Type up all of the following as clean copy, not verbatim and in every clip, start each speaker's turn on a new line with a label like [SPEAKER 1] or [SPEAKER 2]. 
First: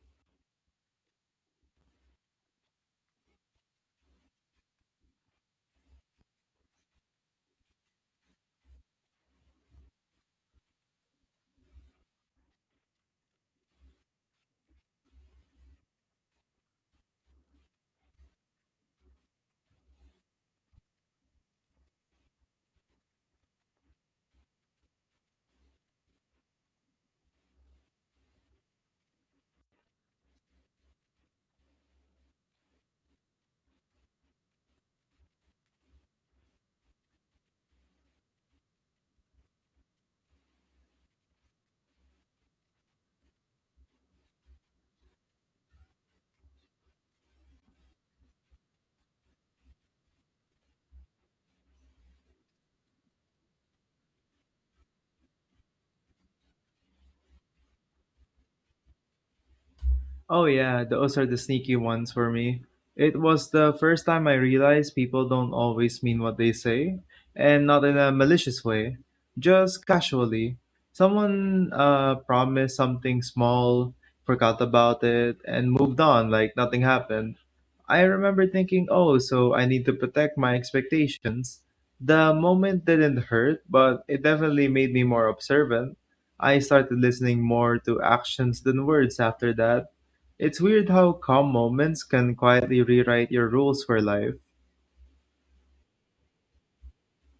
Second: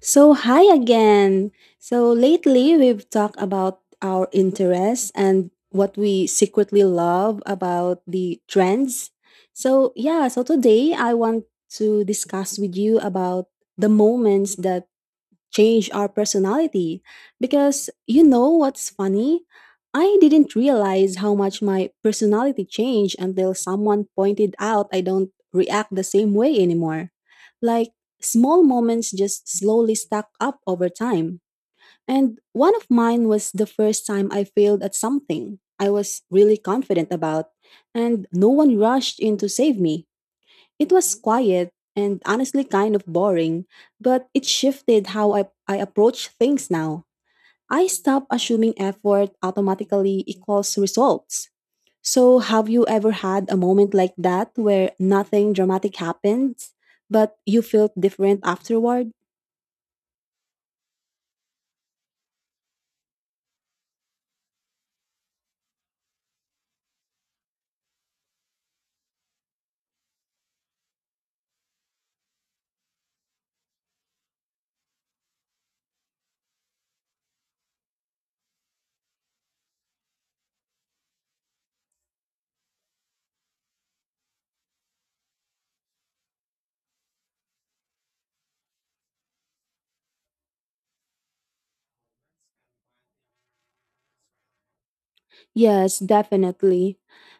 [SPEAKER 1] So, hi again. So, lately we've talked about our interests and what we secretly love about the trends. So today I want to discuss with you about the moments that change our personality. Because you know what's funny? I didn't realize how much my personality changed until someone pointed out I don't react the same way anymore. Like small moments just slowly stack up over time. And one of mine was the first time I failed at something I was really confident about, and no one rushed in to save me. It was quiet and honestly kind of boring, but it shifted how I approach things now. I stopped assuming effort automatically equals results. So, have you ever had a moment like that where nothing dramatic happens, but you felt different afterward?
[SPEAKER 2] Oh yeah, those are the sneaky ones for me. It was the first time I realized people don't always mean what they say, and not in a malicious way, just casually. Someone promised something small, forgot about it, and moved on like nothing happened. I remember thinking, oh, so I need to protect my expectations. The moment didn't hurt, but it definitely made me more observant. I started listening more to actions than words after that. It's weird how calm moments can quietly rewrite your rules for life.
[SPEAKER 1] Yes, definitely.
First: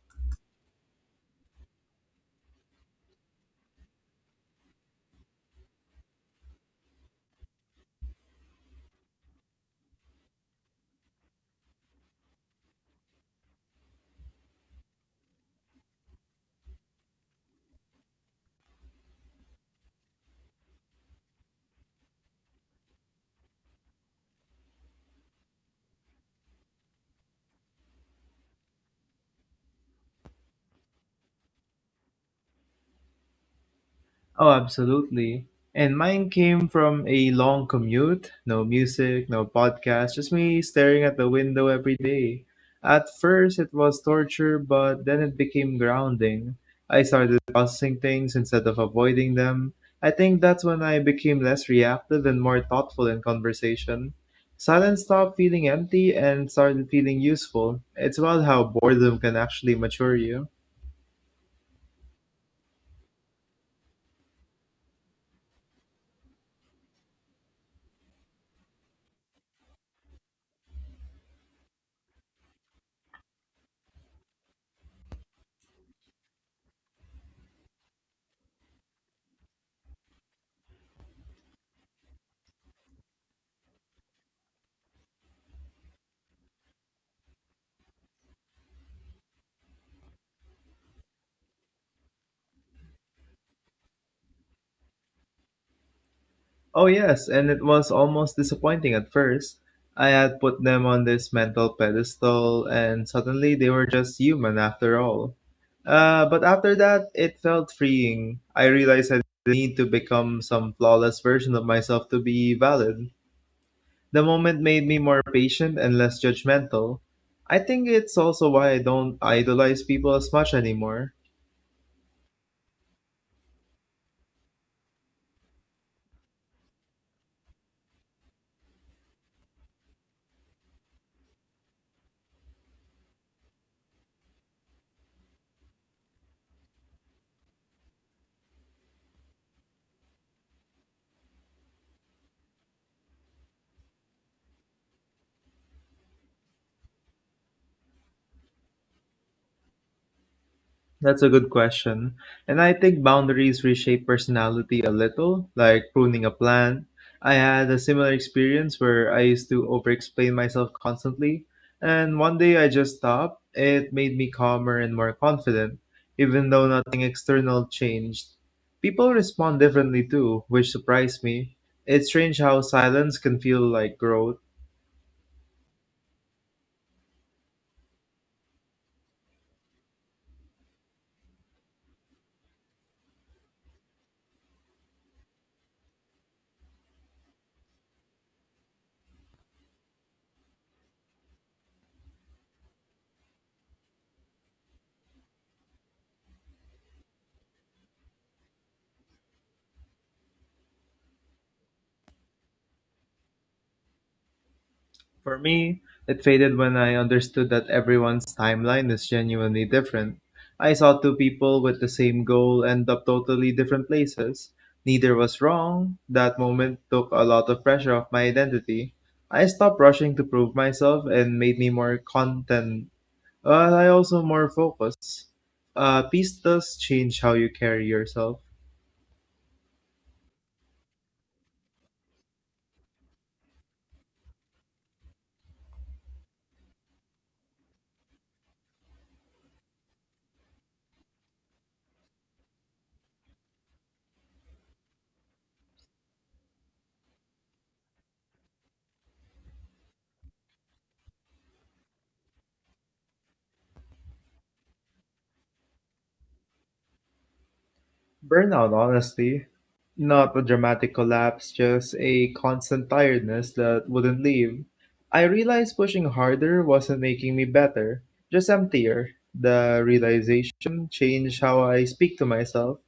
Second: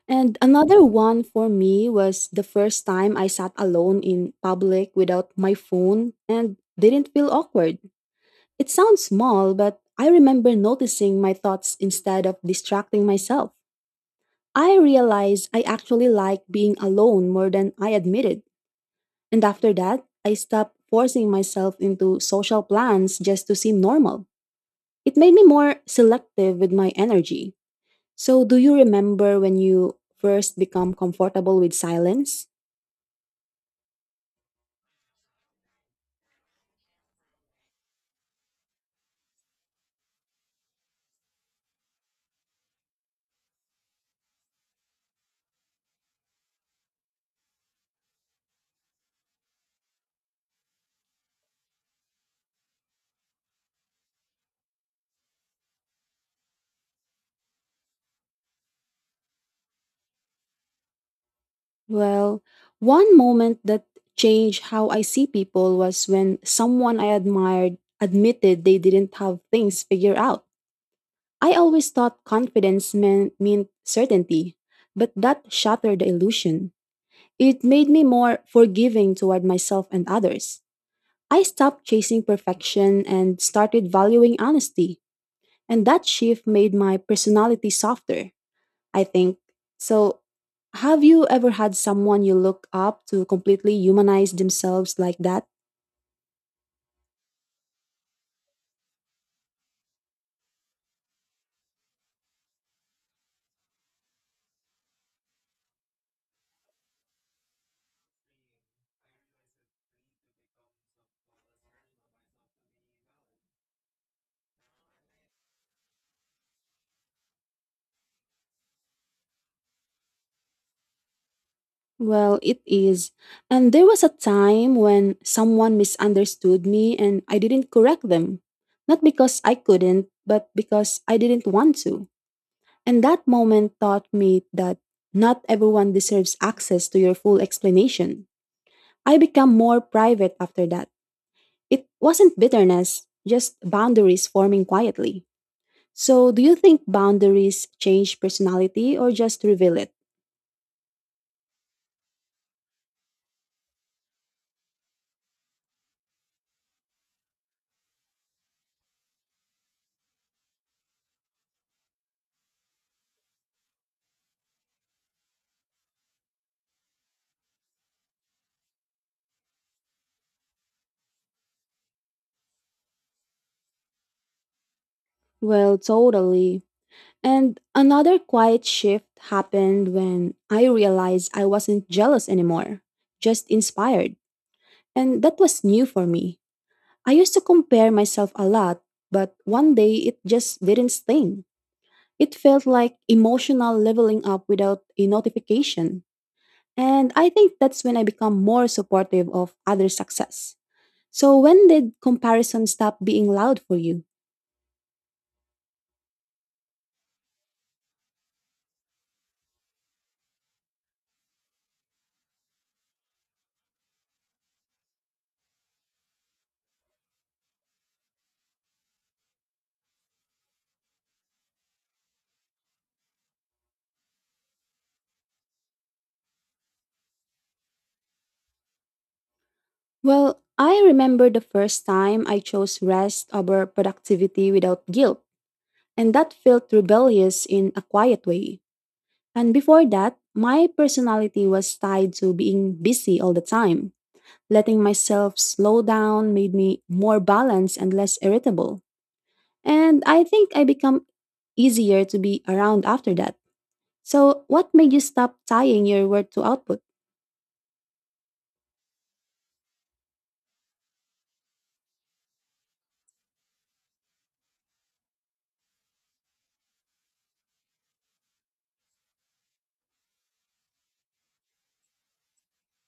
[SPEAKER 1] And another one for me was the first time I sat alone in public without my phone and didn't feel awkward. It sounds small, but I remember noticing my thoughts instead of distracting myself. I realized I actually liked being alone more than I admitted. And after that, I stopped forcing myself into social plans just to seem normal. It made me more selective with my energy. So, do you remember when you first become comfortable with silence?
[SPEAKER 2] Oh, absolutely. And mine came from a long commute, no music, no podcast, just me staring at the window every day. At first, it was torture, but then it became grounding. I started processing things instead of avoiding them. I think that's when I became less reactive and more thoughtful in conversation. Silence stopped feeling empty and started feeling useful. It's about how boredom can actually mature you.
[SPEAKER 1] Well, one moment that changed how I see people was when someone I admired admitted they didn't have things figured out. I always thought confidence meant certainty, but that shattered the illusion. It made me more forgiving toward myself and others. I stopped chasing perfection and started valuing honesty, and that shift made my personality softer, I think. So, have you ever had someone you look up to completely humanize themselves like that?
[SPEAKER 2] Oh, yes, and it was almost disappointing at first. I had put them on this mental pedestal, and suddenly they were just human after all. But after that, it felt freeing. I realized I didn't need to become some flawless version of myself to be valid. The moment made me more patient and less judgmental. I think it's also why I don't idolize people as much anymore.
[SPEAKER 1] Well, it is. And there was a time when someone misunderstood me and I didn't correct them. Not because I couldn't, but because I didn't want to. And that moment taught me that not everyone deserves access to your full explanation. I became more private after that. It wasn't bitterness, just boundaries forming quietly. So, do you think boundaries change personality or just reveal it?
[SPEAKER 2] That's a good question. And I think boundaries reshape personality a little, like pruning a plant. I had a similar experience where I used to overexplain myself constantly, and one day I just stopped. It made me calmer and more confident, even though nothing external changed. People respond differently too, which surprised me. It's strange how silence can feel like growth.
[SPEAKER 1] Well, totally. And another quiet shift happened when I realized I wasn't jealous anymore, just inspired. And that was new for me. I used to compare myself a lot, but one day it just didn't sting. It felt like emotional leveling up without a notification. And I think that's when I become more supportive of others' success. So, when did comparison stop being loud for you?
[SPEAKER 2] For me, it faded when I understood that everyone's timeline is genuinely different. I saw two people with the same goal end up totally different places. Neither was wrong. That moment took a lot of pressure off my identity. I stopped rushing to prove myself and made me more content. I also more focused. Peace does change how you carry yourself.
[SPEAKER 1] Well, I remember the first time I chose rest over productivity without guilt, and that felt rebellious in a quiet way. And before that, my personality was tied to being busy all the time. Letting myself slow down made me more balanced and less irritable. And I think I become easier to be around after that. So, what made you stop tying your work to output?
[SPEAKER 2] Burnout, honestly. Not a dramatic collapse, just a constant tiredness that wouldn't leave. I realized pushing harder wasn't making me better, just emptier. The realization changed how I speak to myself.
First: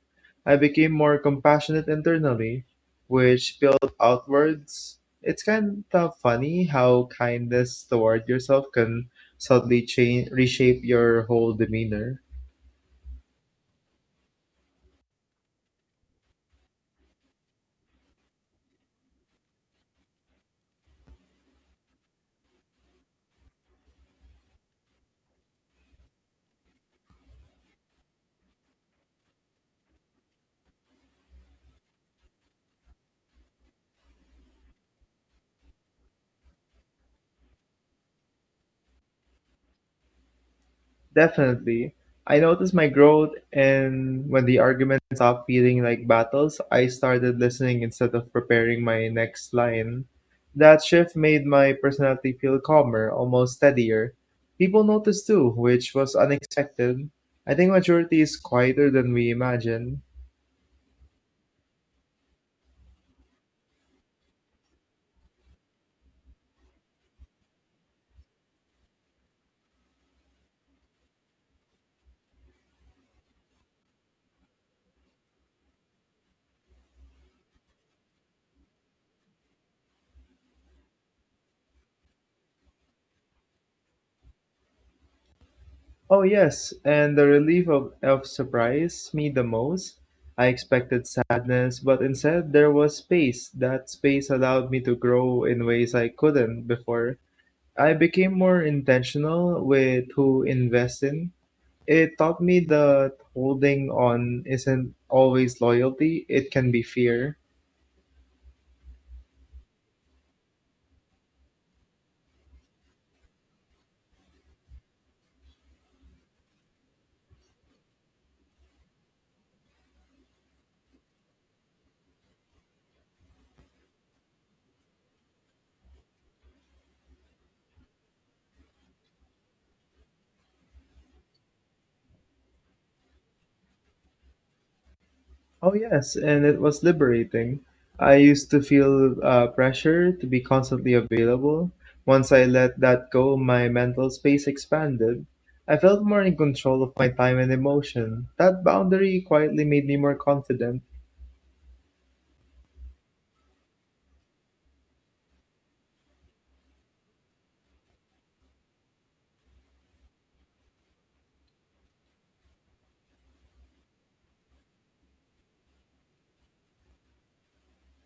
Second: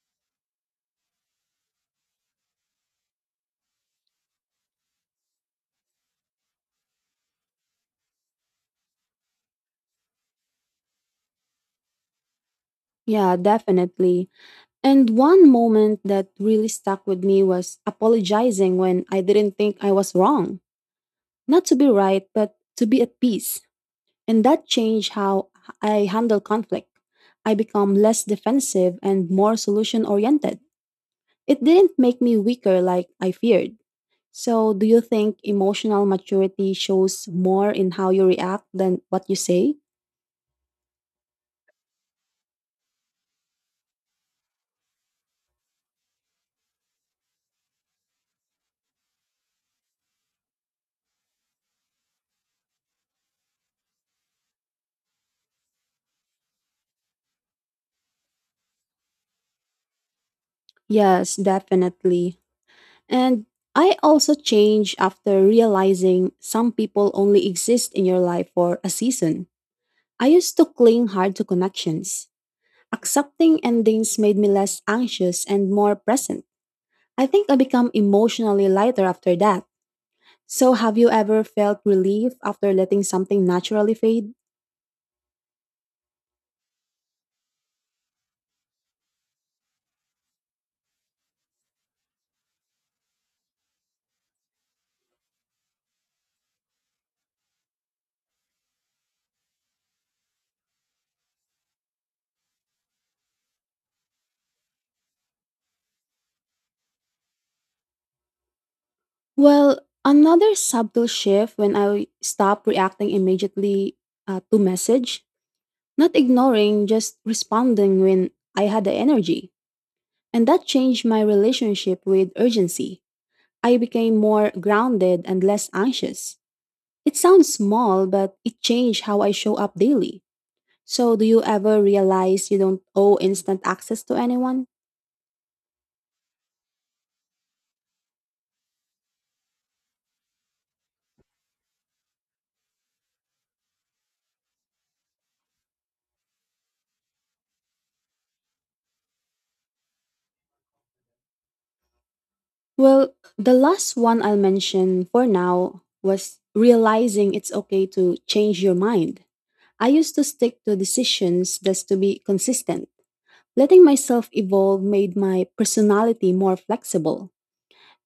[SPEAKER 2] I became more compassionate internally, which spilled outwards. It's kind of funny how kindness toward yourself can subtly change, reshape your whole demeanor.
[SPEAKER 1] Yeah, definitely. And one moment that really stuck with me was apologizing when I didn't think I was wrong. Not to be right, but to be at peace. And that changed how I handle conflict. I become less defensive and more solution oriented. It didn't make me weaker like I feared. So, do you think emotional maturity shows more in how you react than what you say?
[SPEAKER 2] Definitely. I noticed my growth and when the argument stopped feeling like battles, I started listening instead of preparing my next line. That shift made my personality feel calmer, almost steadier. People noticed too, which was unexpected. I think maturity is quieter than we imagine.
[SPEAKER 1] Yes, definitely. And I also changed after realizing some people only exist in your life for a season. I used to cling hard to connections. Accepting endings made me less anxious and more present. I think I become emotionally lighter after that. So, have you ever felt relief after letting something naturally fade?
[SPEAKER 2] Oh, yes, and the relief of surprised me the most. I expected sadness, but instead there was space. That space allowed me to grow in ways I couldn't before. I became more intentional with who invest in. It taught me that holding on isn't always loyalty, it can be fear.
[SPEAKER 1] Well, another subtle shift when I stopped reacting immediately to message, not ignoring, just responding when I had the energy. And that changed my relationship with urgency. I became more grounded and less anxious. It sounds small, but it changed how I show up daily. So, do you ever realize you don't owe instant access to anyone?
[SPEAKER 2] Oh, yes, and it was liberating. I used to feel pressure to be constantly available. Once I let that go, my mental space expanded. I felt more in control of my time and emotion. That boundary quietly made me more confident.
[SPEAKER 1] Well, the last one I'll mention for now was realizing it's okay to change your mind. I used to stick to decisions just to be consistent. Letting myself evolve made my personality more flexible.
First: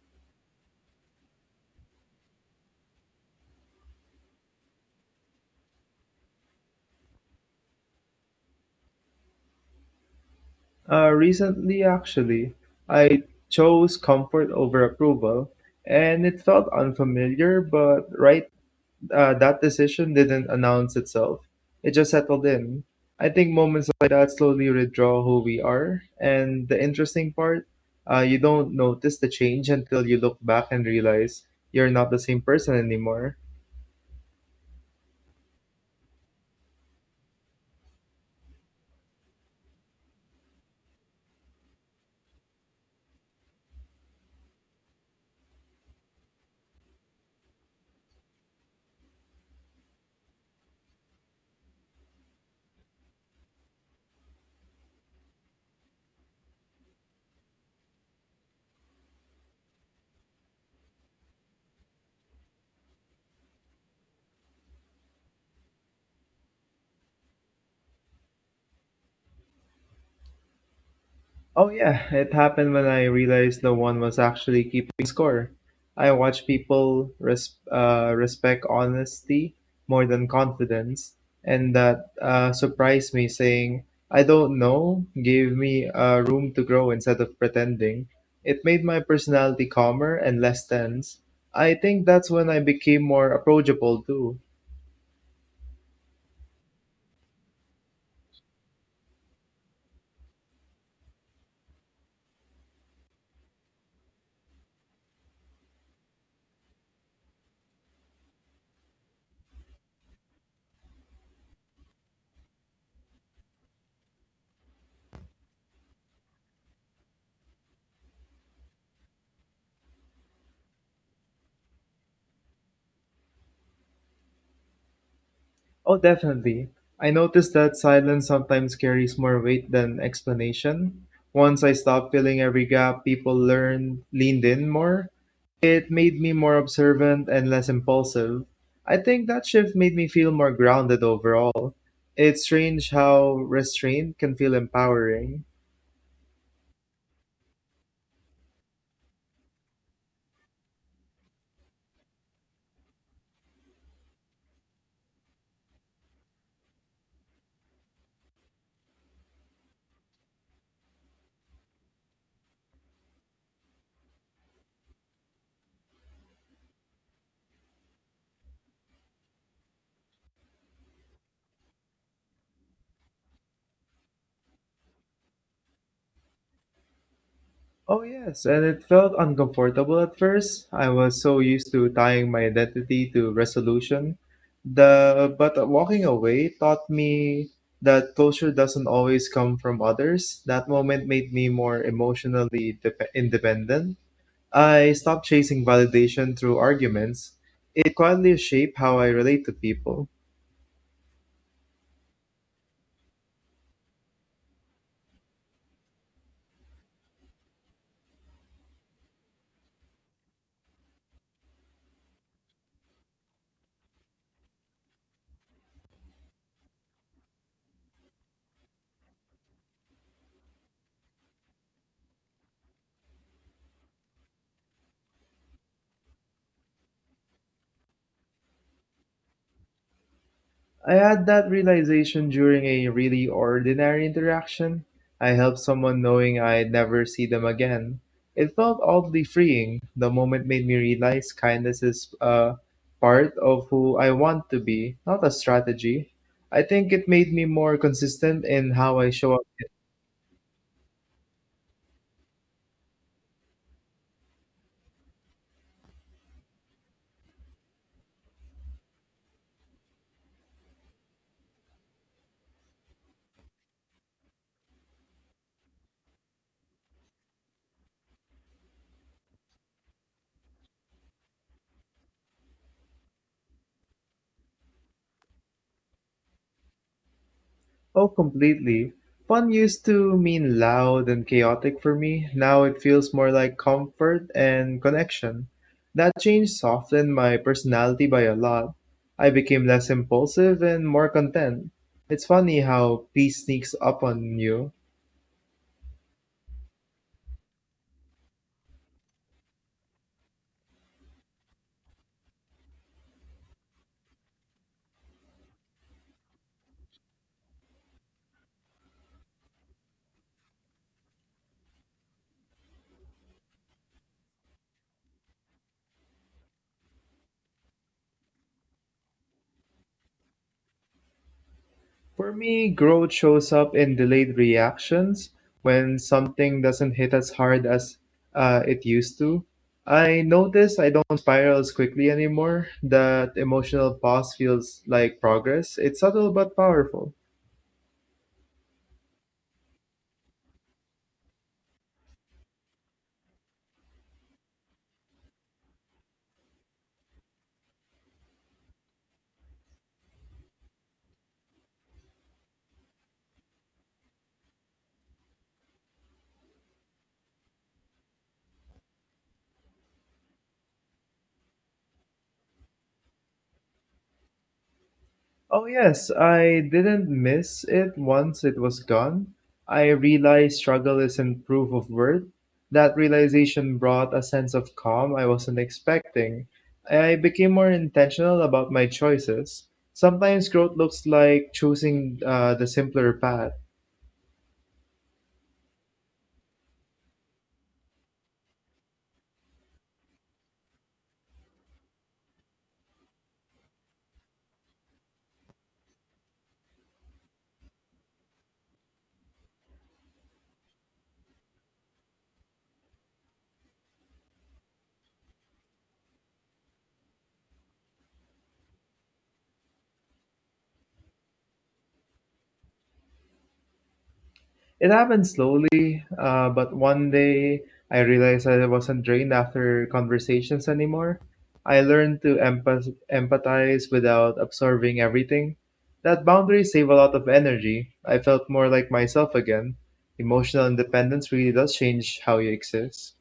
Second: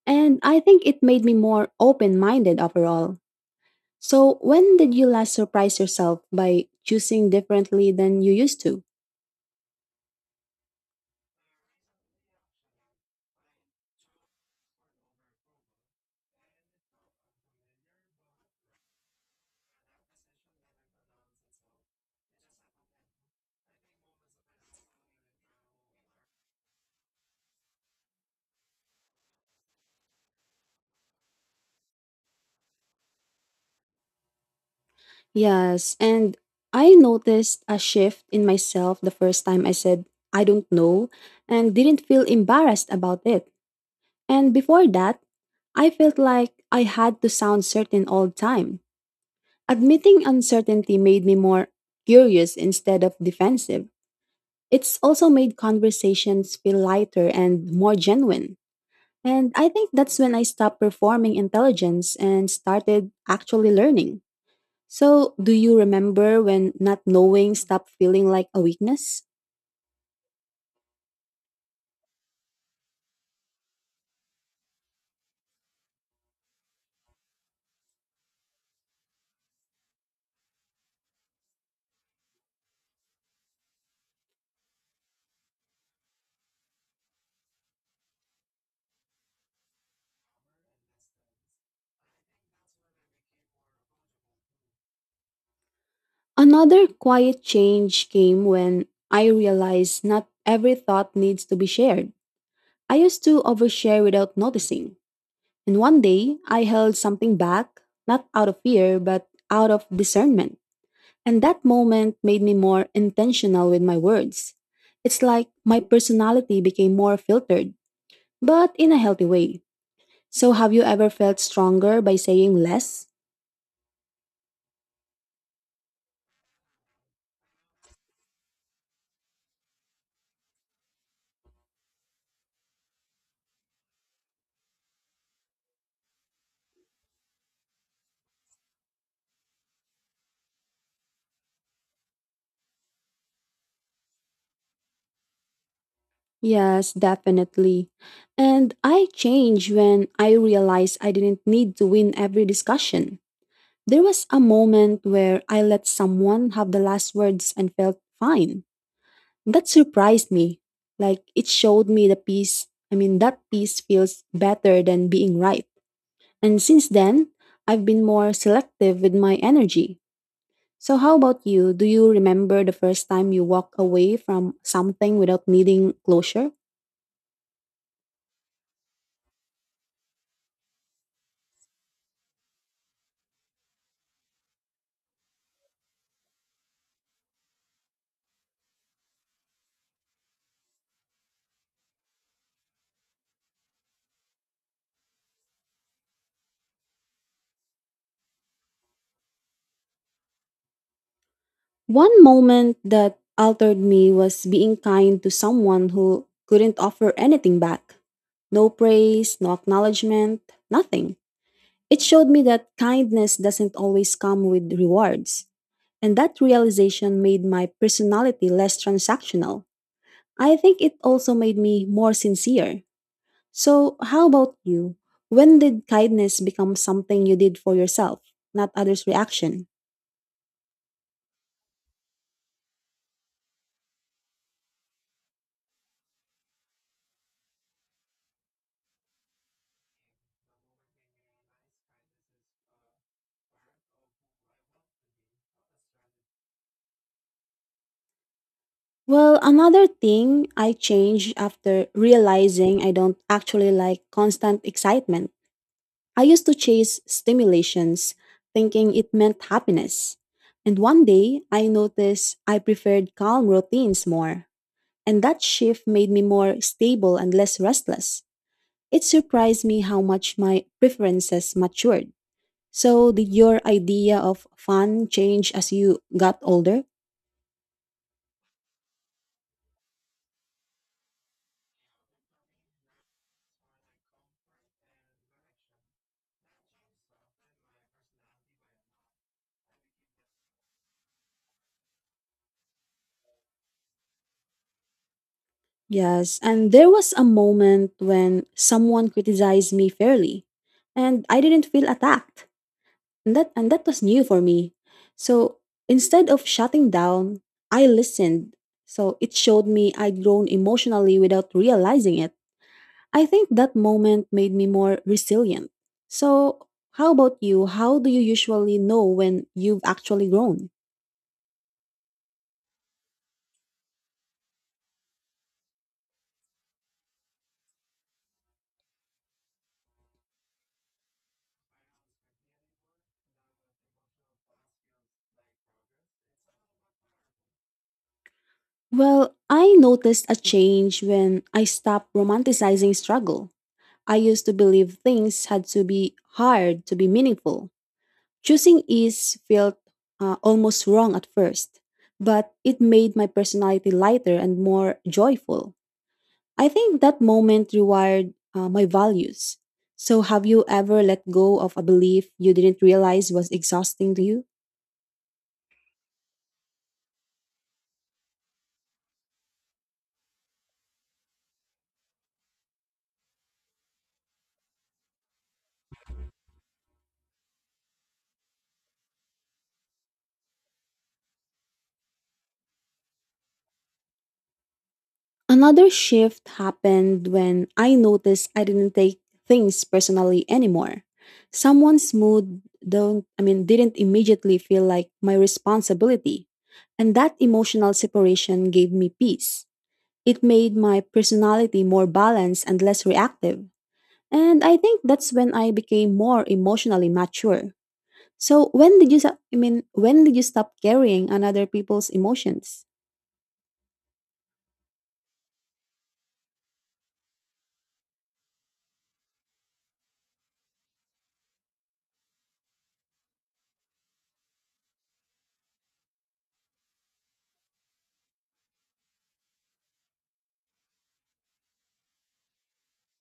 [SPEAKER 1] And I think it made me more open minded overall. So, when did you last surprise yourself by choosing differently than you used to?
[SPEAKER 2] Recently, actually, I chose comfort over approval, and it felt unfamiliar, but right. That decision didn't announce itself. It just settled in. I think moments like that slowly redraw who we are. And the interesting part, you don't notice the change until you look back and realize you're not the same person anymore.
[SPEAKER 1] Yes, and I noticed a shift in myself the first time I said, I don't know, and didn't feel embarrassed about it. And before that, I felt like I had to sound certain all the time. Admitting uncertainty made me more curious instead of defensive. It's also made conversations feel lighter and more genuine. And I think that's when I stopped performing intelligence and started actually learning. So, do you remember when not knowing stopped feeling like a weakness?
[SPEAKER 2] Oh yeah, it happened when I realized no one was actually keeping score. I watch people respect honesty more than confidence, and that surprised me. Saying I don't know gave me room to grow instead of pretending. It made my personality calmer and less tense. I think that's when I became more approachable too.
[SPEAKER 1] Another quiet change came when I realized not every thought needs to be shared. I used to overshare without noticing. And one day, I held something back, not out of fear, but out of discernment. And that moment made me more intentional with my words. It's like my personality became more filtered, but in a healthy way. So, have you ever felt stronger by saying less?
[SPEAKER 2] Oh, definitely. I noticed that silence sometimes carries more weight than explanation. Once I stopped filling every gap, people learned, leaned in more. It made me more observant and less impulsive. I think that shift made me feel more grounded overall. It's strange how restraint can feel empowering.
[SPEAKER 1] Yes, definitely. And I changed when I realized I didn't need to win every discussion. There was a moment where I let someone have the last words and felt fine. That surprised me. Like, it showed me the peace. I mean, that peace feels better than being right. And since then, I've been more selective with my energy. So, how about you? Do you remember the first time you walked away from something without needing closure?
[SPEAKER 2] Oh, yes, and it felt uncomfortable at first. I was so used to tying my identity to resolution. The but walking away taught me that closure doesn't always come from others. That moment made me more emotionally dep independent. I stopped chasing validation through arguments. It quietly shaped how I relate to people.
[SPEAKER 1] One moment that altered me was being kind to someone who couldn't offer anything back, no praise, no acknowledgement, nothing. It showed me that kindness doesn't always come with rewards. And that realization made my personality less transactional. I think it also made me more sincere. So, how about you? When did kindness become something you did for yourself, not others' reaction?
[SPEAKER 2] I had that realization during a really ordinary interaction. I helped someone knowing I'd never see them again. It felt oddly freeing. The moment made me realize kindness is a part of who I want to be, not a strategy. I think it made me more consistent in how I
[SPEAKER 1] Well,
[SPEAKER 2] show.
[SPEAKER 1] another thing I changed after realizing I don't actually like constant excitement. I used to chase stimulations, thinking it meant happiness. And one day, I noticed I preferred calm routines more. And that shift made me more stable and less restless. It surprised me how much my preferences matured. So, did your idea of fun change as you got older?
[SPEAKER 2] Oh, completely. Fun used to mean loud and chaotic for me. Now it feels more like comfort and connection. That change softened my personality by a lot. I became less impulsive and more content. It's funny how peace sneaks up on you.
[SPEAKER 1] Yes, and there was a moment when someone criticized me fairly, and I didn't feel attacked. And that was new for me. So, instead of shutting down, I listened. So, it showed me I'd grown emotionally without realizing it. I think that moment made me more resilient. So, how about you? How do you usually know when you've actually grown?
[SPEAKER 2] For me, growth shows up in delayed reactions when something doesn't hit as hard as it used to. I notice I don't spiral as quickly anymore. That emotional pause feels like progress. It's subtle but powerful.
[SPEAKER 1] Well, I noticed a change when I stopped romanticizing struggle. I used to believe things had to be hard to be meaningful. Choosing ease felt almost wrong at first, but it made my personality lighter and more joyful. I think that moment rewired my values. So, have you ever let go of a belief you didn't realize was exhausting to you?
[SPEAKER 2] Oh, yes, I didn't miss it once it was gone. I realized struggle isn't proof of worth. That realization brought a sense of calm I wasn't expecting. I became more intentional about my choices. Sometimes growth looks like choosing the simpler path.
[SPEAKER 1] Another shift happened when I noticed I didn't take things personally anymore. Someone's mood don't I mean didn't immediately feel like my responsibility. And that emotional separation gave me peace. It made my personality more balanced and less reactive. And I think that's when I became more emotionally mature. So, when did you stop carrying another people's emotions?
[SPEAKER 2] It happened slowly, but one day I realized I wasn't drained after conversations anymore. I learned to empathize without absorbing everything. That boundary saved a lot of energy. I felt more like myself again. Emotional independence really does change how you exist.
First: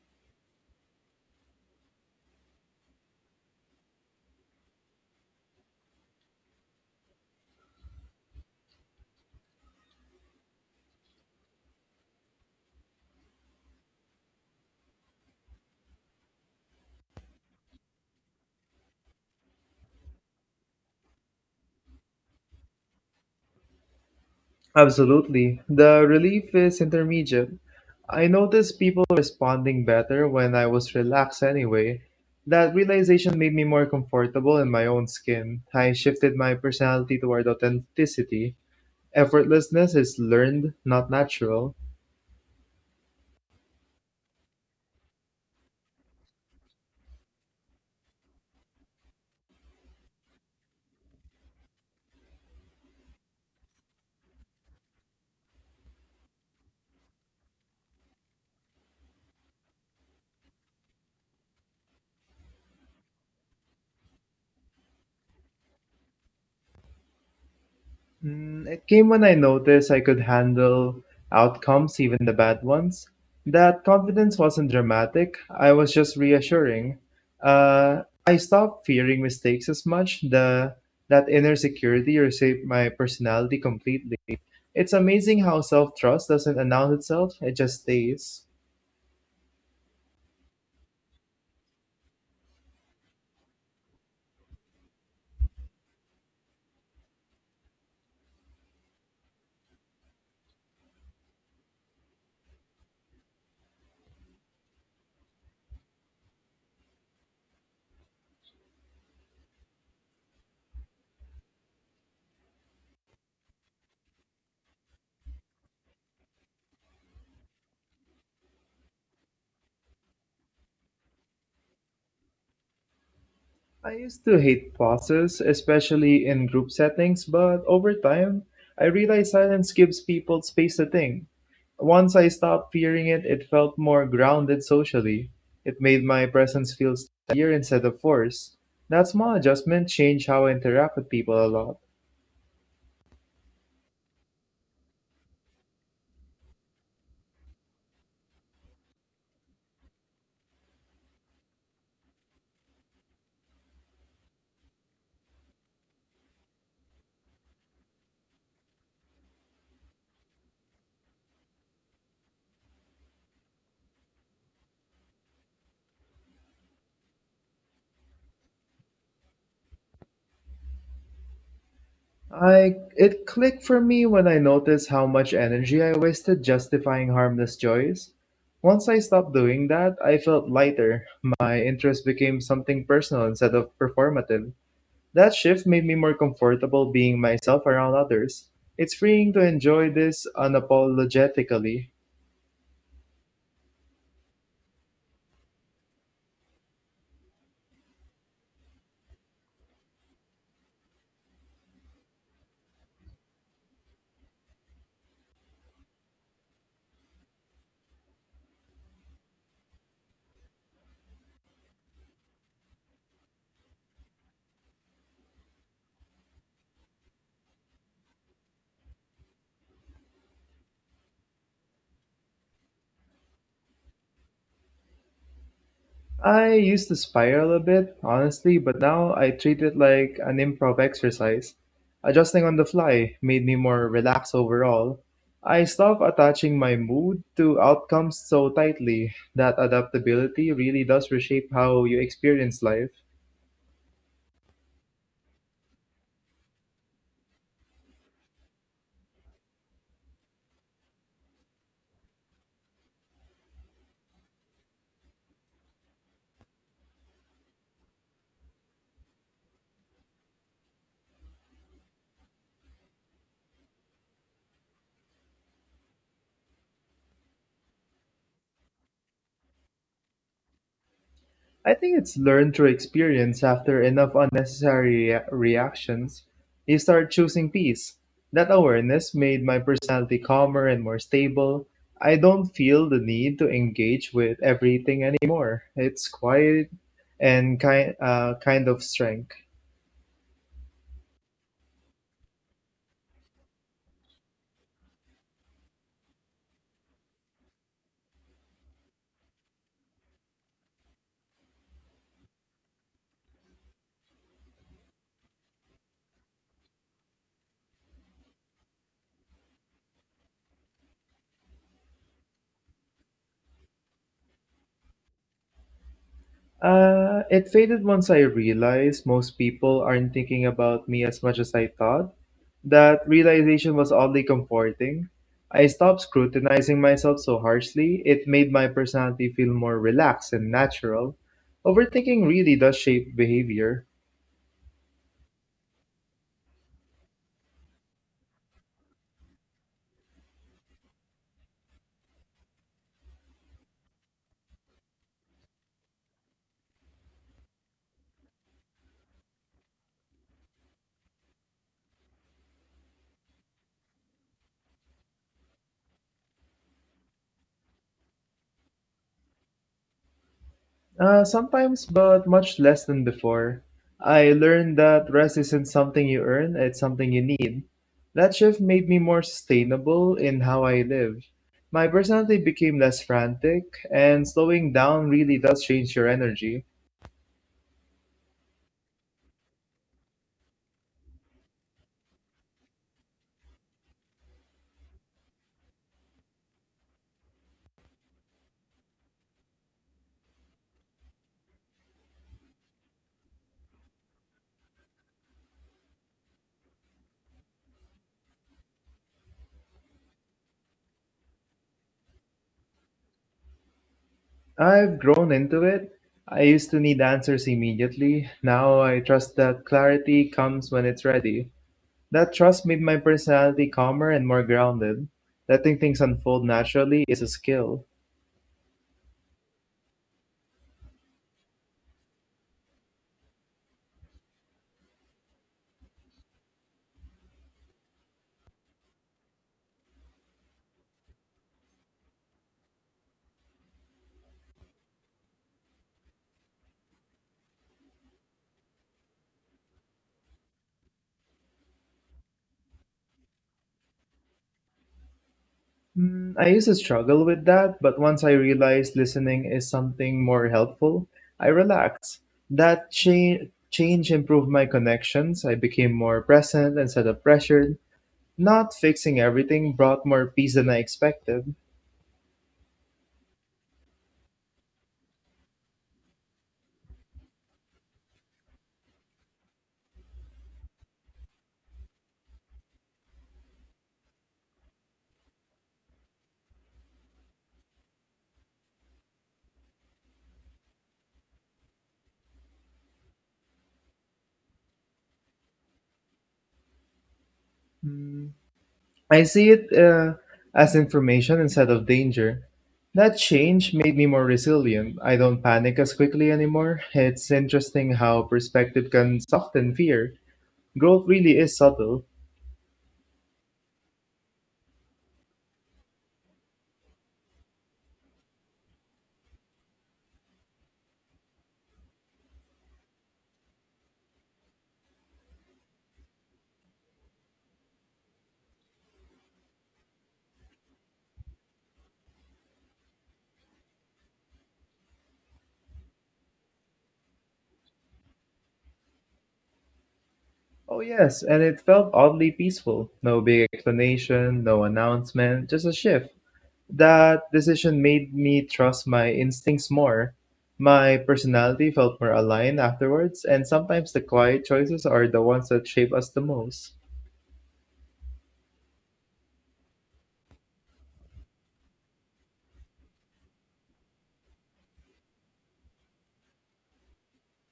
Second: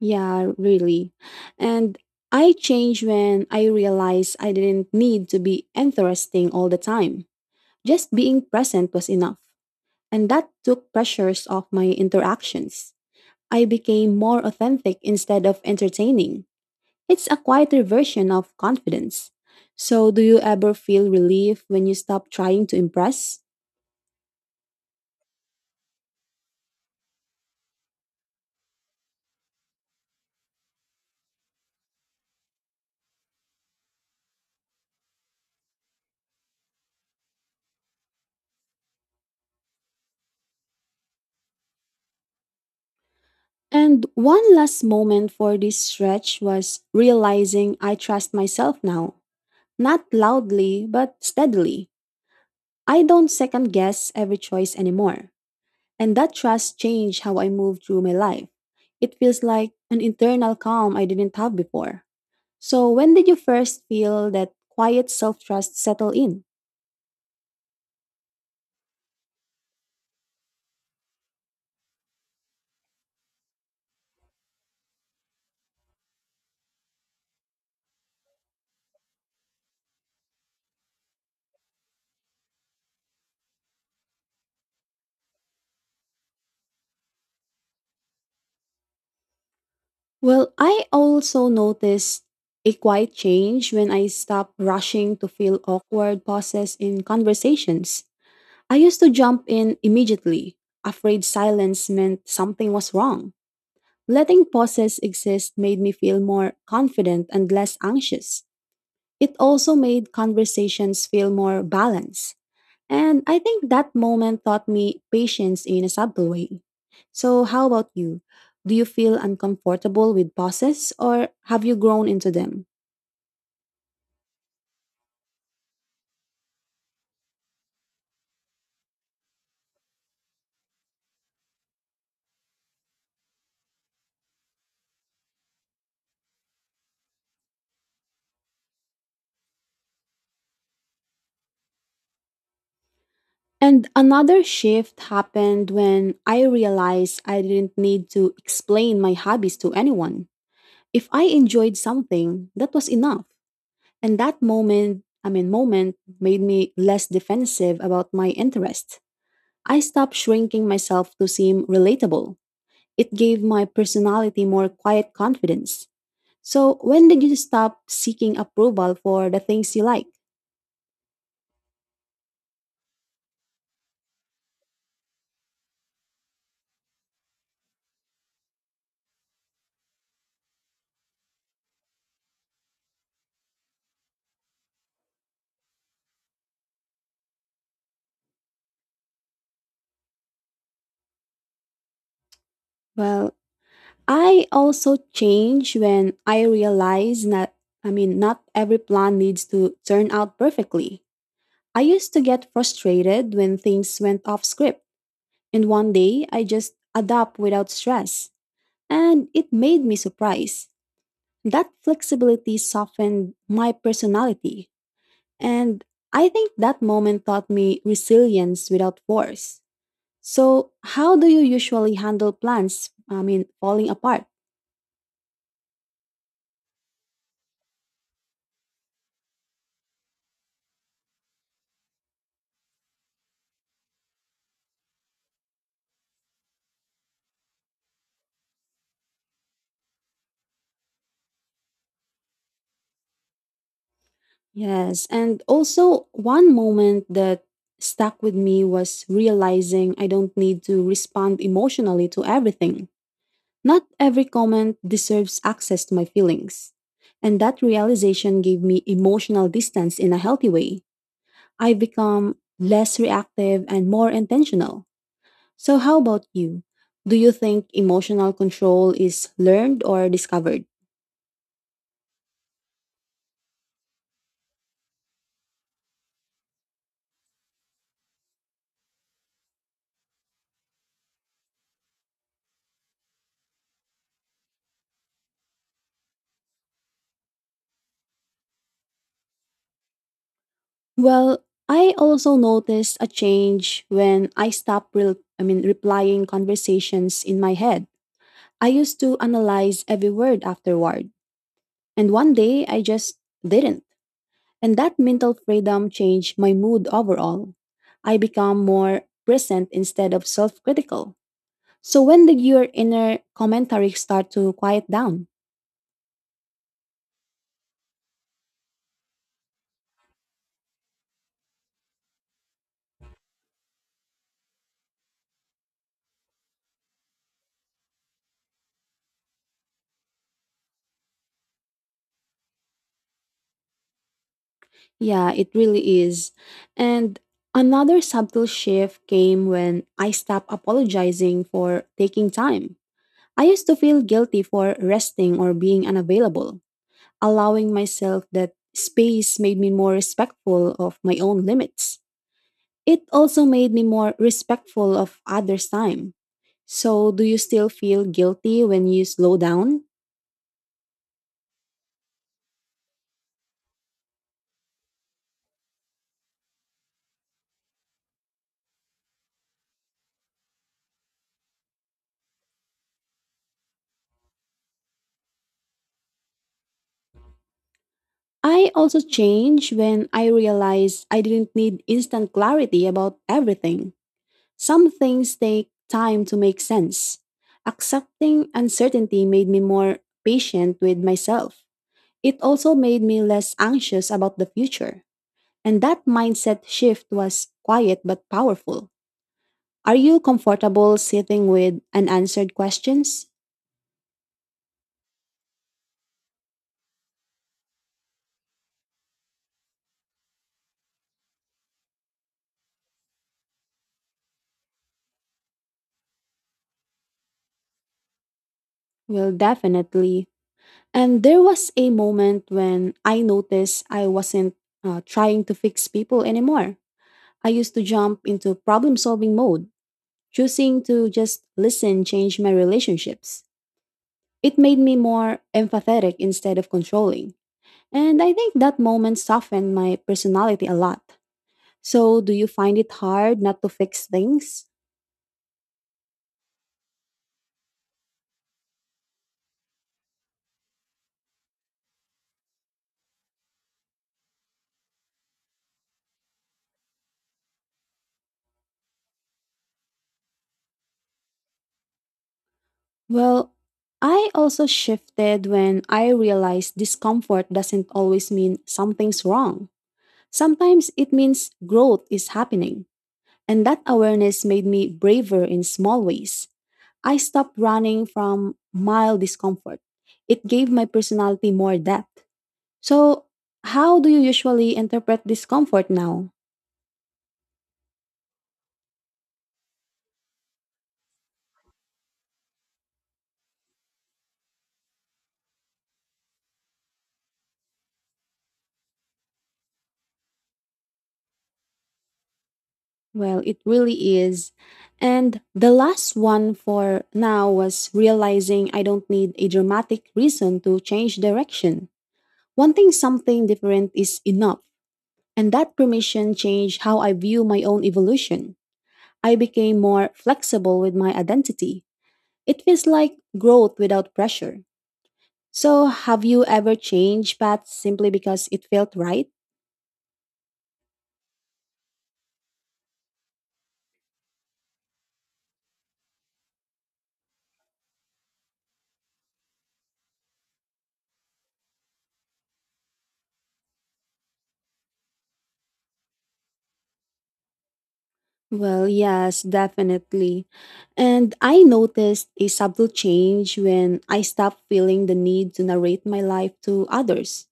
[SPEAKER 1] Yeah, really. And I changed when I realized I didn't need to be interesting all the time. Just being present was enough. And that took pressures off my interactions. I became more authentic instead of entertaining. It's a quieter version of confidence. So, do you ever feel relief when you stop trying to impress?
[SPEAKER 2] Absolutely. The relief is intermediate. I noticed people responding better when I was relaxed anyway. That realization made me more comfortable in my own skin. I shifted my personality toward authenticity. Effortlessness is learned, not natural.
[SPEAKER 1] And one last moment for this stretch was realizing I trust myself now. Not loudly, but steadily. I don't second guess every choice anymore. And that trust changed how I move through my life. It feels like an internal calm I didn't have before. So, when did you first feel that quiet self trust settle in?
[SPEAKER 2] It came when I noticed I could handle outcomes, even the bad ones. That confidence wasn't dramatic, I was just reassuring. I stopped fearing mistakes as much. The that inner security reshaped my personality completely. It's amazing how self-trust doesn't announce itself, it just stays.
[SPEAKER 1] Well, I also noticed a quiet change when I stopped rushing to fill awkward pauses in conversations. I used to jump in immediately, afraid silence meant something was wrong. Letting pauses exist made me feel more confident and less anxious. It also made conversations feel more balanced. And I think that moment taught me patience in a subtle way. So, how about you? Do you feel uncomfortable with pauses or have you grown into them?
[SPEAKER 2] I used to hate pauses, especially in group settings, but over time, I realized silence gives people space to think. Once I stopped fearing it, it felt more grounded socially. It made my presence feel steadier instead of forced. That small adjustment changed how I interact with people a lot.
[SPEAKER 1] And another shift happened when I realized I didn't need to explain my hobbies to anyone. If I enjoyed something, that was enough. And that moment made me less defensive about my interests. I stopped shrinking myself to seem relatable. It gave my personality more quiet confidence. So, when did you stop seeking approval for the things you like?
[SPEAKER 2] I it clicked for me when I noticed how much energy I wasted justifying harmless joys. Once I stopped doing that, I felt lighter. My interest became something personal instead of performative. That shift made me more comfortable being myself around others. It's freeing to enjoy this unapologetically.
[SPEAKER 1] Well, I also change when I realize that, not every plan needs to turn out perfectly. I used to get frustrated when things went off script. And one day, I just adapt without stress. And it made me surprised. That flexibility softened my personality. And I think that moment taught me resilience without force. So, how do you usually handle plans, falling apart?
[SPEAKER 2] I used to spiral a bit, honestly, but now I treat it like an improv exercise. Adjusting on the fly made me more relaxed overall. I stopped attaching my mood to outcomes so tightly that adaptability really does reshape how you experience life.
[SPEAKER 1] Yes. And also, one moment that stuck with me was realizing I don't need to respond emotionally to everything. Not every comment deserves access to my feelings. And that realization gave me emotional distance in a healthy way. I've become less reactive and more intentional. So, how about you? Do you think emotional control is learned or discovered?
[SPEAKER 2] I think it's learned through experience after enough unnecessary reactions, you start choosing peace. That awareness made my personality calmer and more stable. I don't feel the need to engage with everything anymore. It's quiet and kind of strength.
[SPEAKER 1] Well, I also noticed a change when I stopped replying conversations in my head. I used to analyze every word afterward, and one day I just didn't. And that mental freedom changed my mood overall. I become more present instead of self critical. So, when did your inner commentary start to quiet down?
[SPEAKER 2] It faded once I realized most people aren't thinking about me as much as I thought. That realization was oddly comforting. I stopped scrutinizing myself so harshly. It made my personality feel more relaxed and natural. Overthinking really does shape behavior.
[SPEAKER 1] Yeah, it really is. And another subtle shift came when I stopped apologizing for taking time. I used to feel guilty for resting or being unavailable. Allowing myself that space made me more respectful of my own limits. It also made me more respectful of others' time. So, do you still feel guilty when you slow down?
[SPEAKER 2] Sometimes, but much less than before. I learned that rest isn't something you earn, it's something you need. That shift made me more sustainable in how I live. My personality became less frantic, and slowing down really does change your energy.
[SPEAKER 1] I also change when I realize I didn't need instant clarity about everything. Some things take time to make sense. Accepting uncertainty made me more patient with myself. It also made me less anxious about the future. And that mindset shift was quiet but powerful. Are you comfortable sitting with unanswered questions?
[SPEAKER 2] I've grown into it. I used to need answers immediately. Now I trust that clarity comes when it's ready. That trust made my personality calmer and more grounded. Letting things unfold naturally is a skill.
[SPEAKER 1] Well, definitely. And there was a moment when I noticed I wasn't trying to fix people anymore. I used to jump into problem solving mode, choosing to just listen changed my relationships. It made me more empathetic instead of controlling. And I think that moment softened my personality a lot. So, do you find it hard not to fix things?
[SPEAKER 2] I used to struggle with that, but once I realized listening is something more helpful, I relaxed. That change improved my connections. I became more present instead of pressured. Not fixing everything brought more peace than I expected.
[SPEAKER 1] Well, I also shifted when I realized discomfort doesn't always mean something's wrong. Sometimes it means growth is happening. And that awareness made me braver in small ways. I stopped running from mild discomfort. It gave my personality more depth. So, how do you usually interpret discomfort now?
[SPEAKER 2] Hmm, I see it as information instead of danger. That change made me more resilient. I don't panic as quickly anymore. It's interesting how perspective can soften fear. Growth really is subtle.
[SPEAKER 1] Well, it really is. And the last one for now was realizing I don't need a dramatic reason to change direction. Wanting something different is enough. And that permission changed how I view my own evolution. I became more flexible with my identity. It feels like growth without pressure. So, have you ever changed paths simply because it felt right?
[SPEAKER 2] Oh, yes, and it felt oddly peaceful. No big explanation, no announcement, just a shift. That decision made me trust my instincts more. My personality felt more aligned afterwards, and sometimes the quiet choices are the ones that shape us the most.
[SPEAKER 1] Well, yes, definitely. And I noticed a subtle change when I stopped feeling the need to narrate my life to others.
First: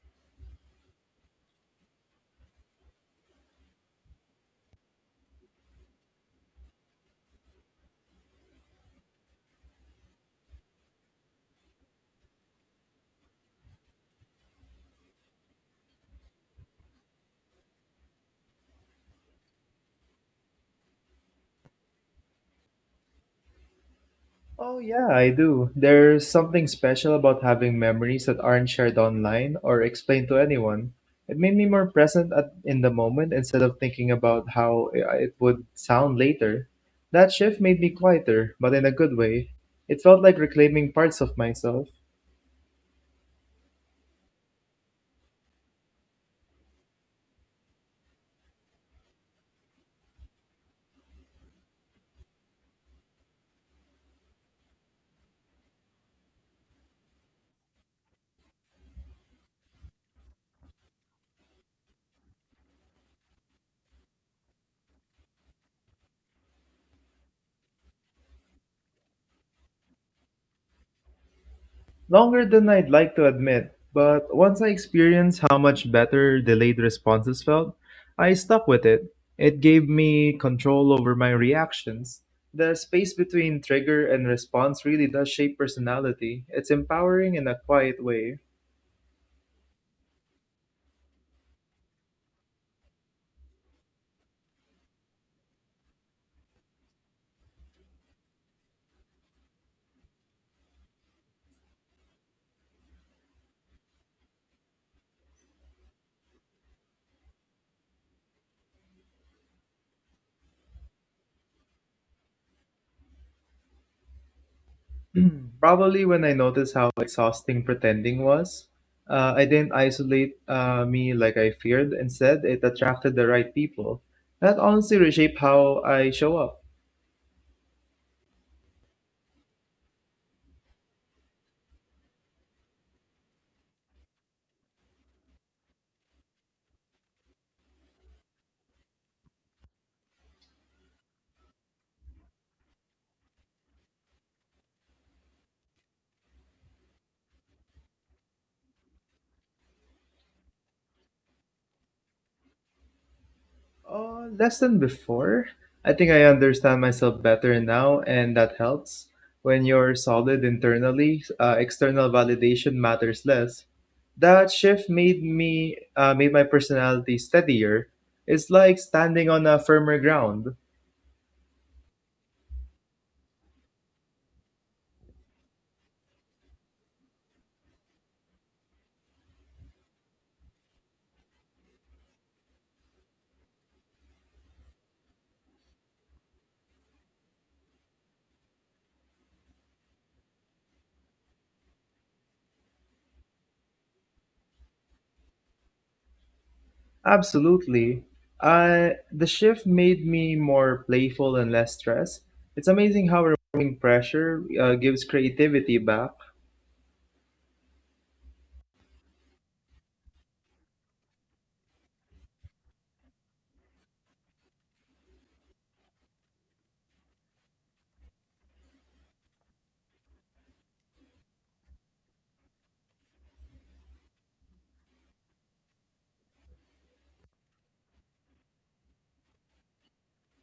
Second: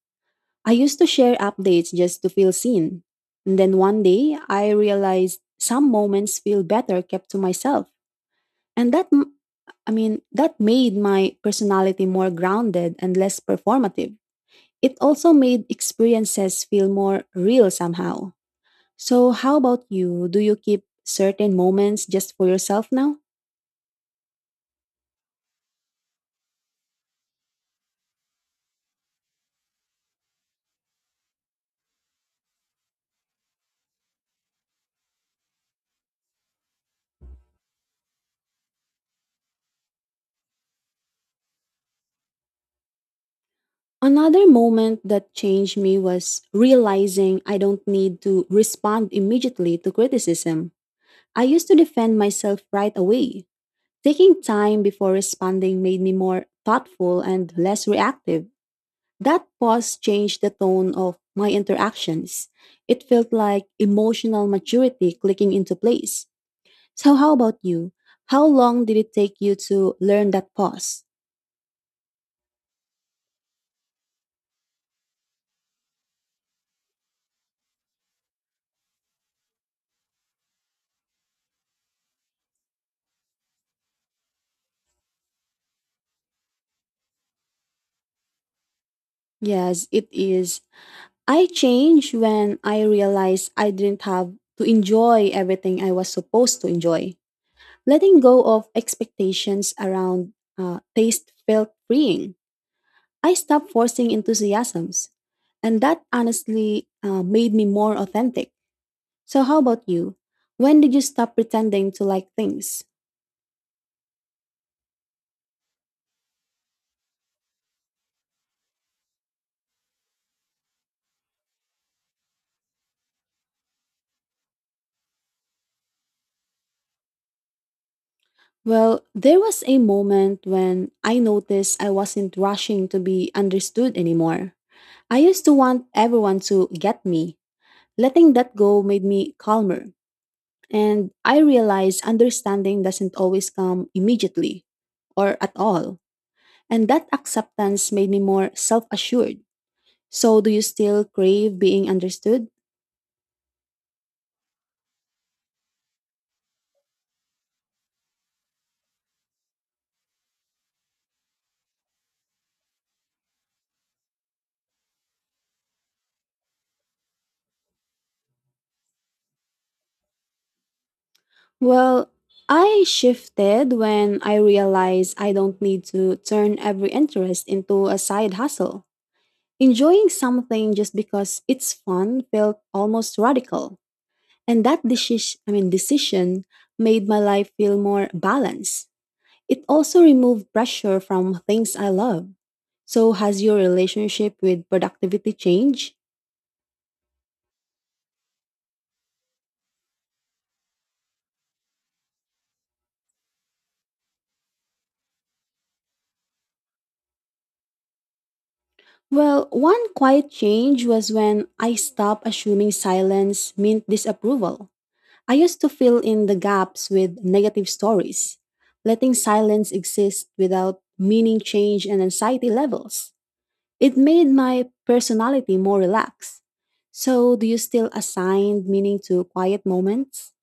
[SPEAKER 1] I used to share updates just to feel seen. And then one day, I realized some moments feel better kept to myself. And that, that made my personality more grounded and less performative. It also made experiences feel more real somehow. So, how about you? Do you keep certain moments just for yourself now?
[SPEAKER 2] Oh, yeah, I do. There's something special about having memories that aren't shared online or explained to anyone. It made me more present at, in the moment instead of thinking about how it would sound later. That shift made me quieter, but in a good way. It felt like reclaiming parts of myself.
[SPEAKER 1] Another moment that changed me was realizing I don't need to respond immediately to criticism. I used to defend myself right away. Taking time before responding made me more thoughtful and less reactive. That pause changed the tone of my interactions. It felt like emotional maturity clicking into place. So, how about you? How long did it take you to learn that pause?
[SPEAKER 2] Longer than I'd like to admit, but once I experienced how much better delayed responses felt, I stuck with it. It gave me control over my reactions. The space between trigger and response really does shape personality. It's empowering in a quiet way.
[SPEAKER 1] Yes, it is. I changed when I realized I didn't have to enjoy everything I was supposed to enjoy. Letting go of expectations around taste felt freeing. I stopped forcing enthusiasms, and that honestly made me more authentic. So, how about you? When did you stop pretending to like things?
[SPEAKER 2] Probably when I noticed how exhausting pretending was, I didn't isolate me like I feared. Instead, it attracted the right people. That honestly reshaped how I show up.
[SPEAKER 1] Well, there was a moment when I noticed I wasn't rushing to be understood anymore. I used to want everyone to get me. Letting that go made me calmer. And I realized understanding doesn't always come immediately or at all. And that acceptance made me more self assured. So, do you still crave being understood?
[SPEAKER 2] Less than before. I think I understand myself better now, and that helps. When you're solid internally, external validation matters less. That shift made my personality steadier. It's like standing on a firmer ground.
[SPEAKER 1] Well, I shifted when I realized I don't need to turn every interest into a side hustle. Enjoying something just because it's fun felt almost radical, and that decision, I mean decision made my life feel more balanced. It also removed pressure from things I love. So has your relationship with productivity changed?
[SPEAKER 2] Absolutely. I the shift made me more playful and less stressed. It's amazing how removing pressure gives creativity back.
[SPEAKER 1] Well, one quiet change was when I stopped assuming silence meant disapproval. I used to fill in the gaps with negative stories, letting silence exist without meaning change and anxiety levels. It made my personality more relaxed. So, do you still assign meaning to quiet moments?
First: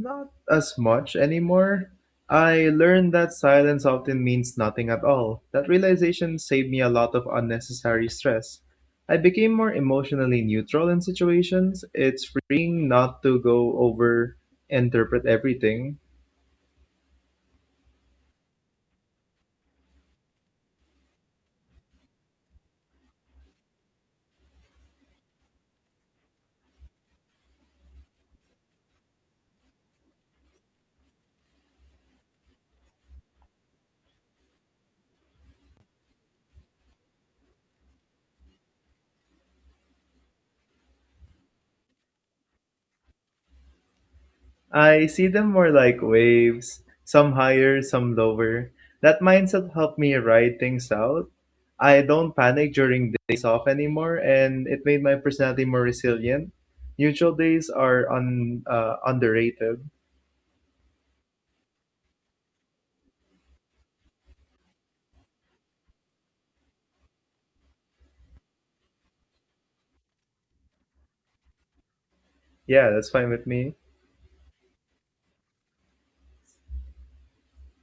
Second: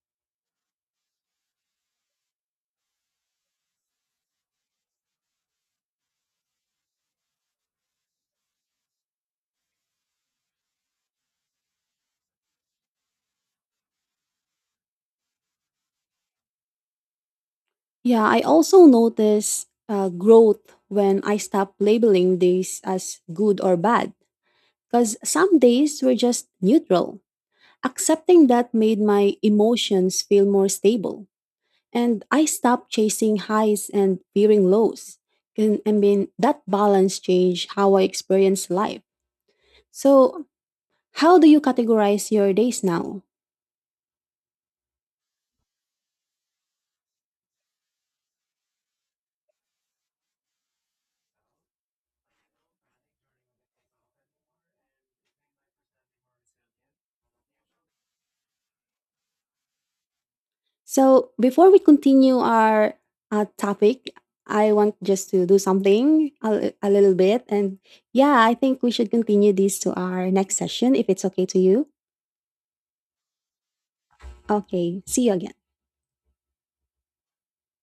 [SPEAKER 2] Not as much anymore. I learned that silence often means nothing at all. That realization saved me a lot of unnecessary stress. I became more emotionally neutral in situations. It's freeing not to go over interpret everything.
[SPEAKER 1] Yeah, I also notice growth when I stop labeling days as good or bad, because some days were just neutral. Accepting that made my emotions feel more stable, and I stopped chasing highs and fearing lows. And that balance changed how I experience life. So, how do you categorize your days now?
[SPEAKER 2] I see them more like waves, some higher, some lower. That mindset helped me ride things out. I don't panic during days off anymore, and it made my personality more resilient. Neutral days are underrated.
[SPEAKER 1] So before we continue our topic, I want just to do something a little bit. And yeah, I think we should continue this to our next session if it's okay to you.
[SPEAKER 2] Yeah, that's fine with me.
[SPEAKER 1] Okay, see you again.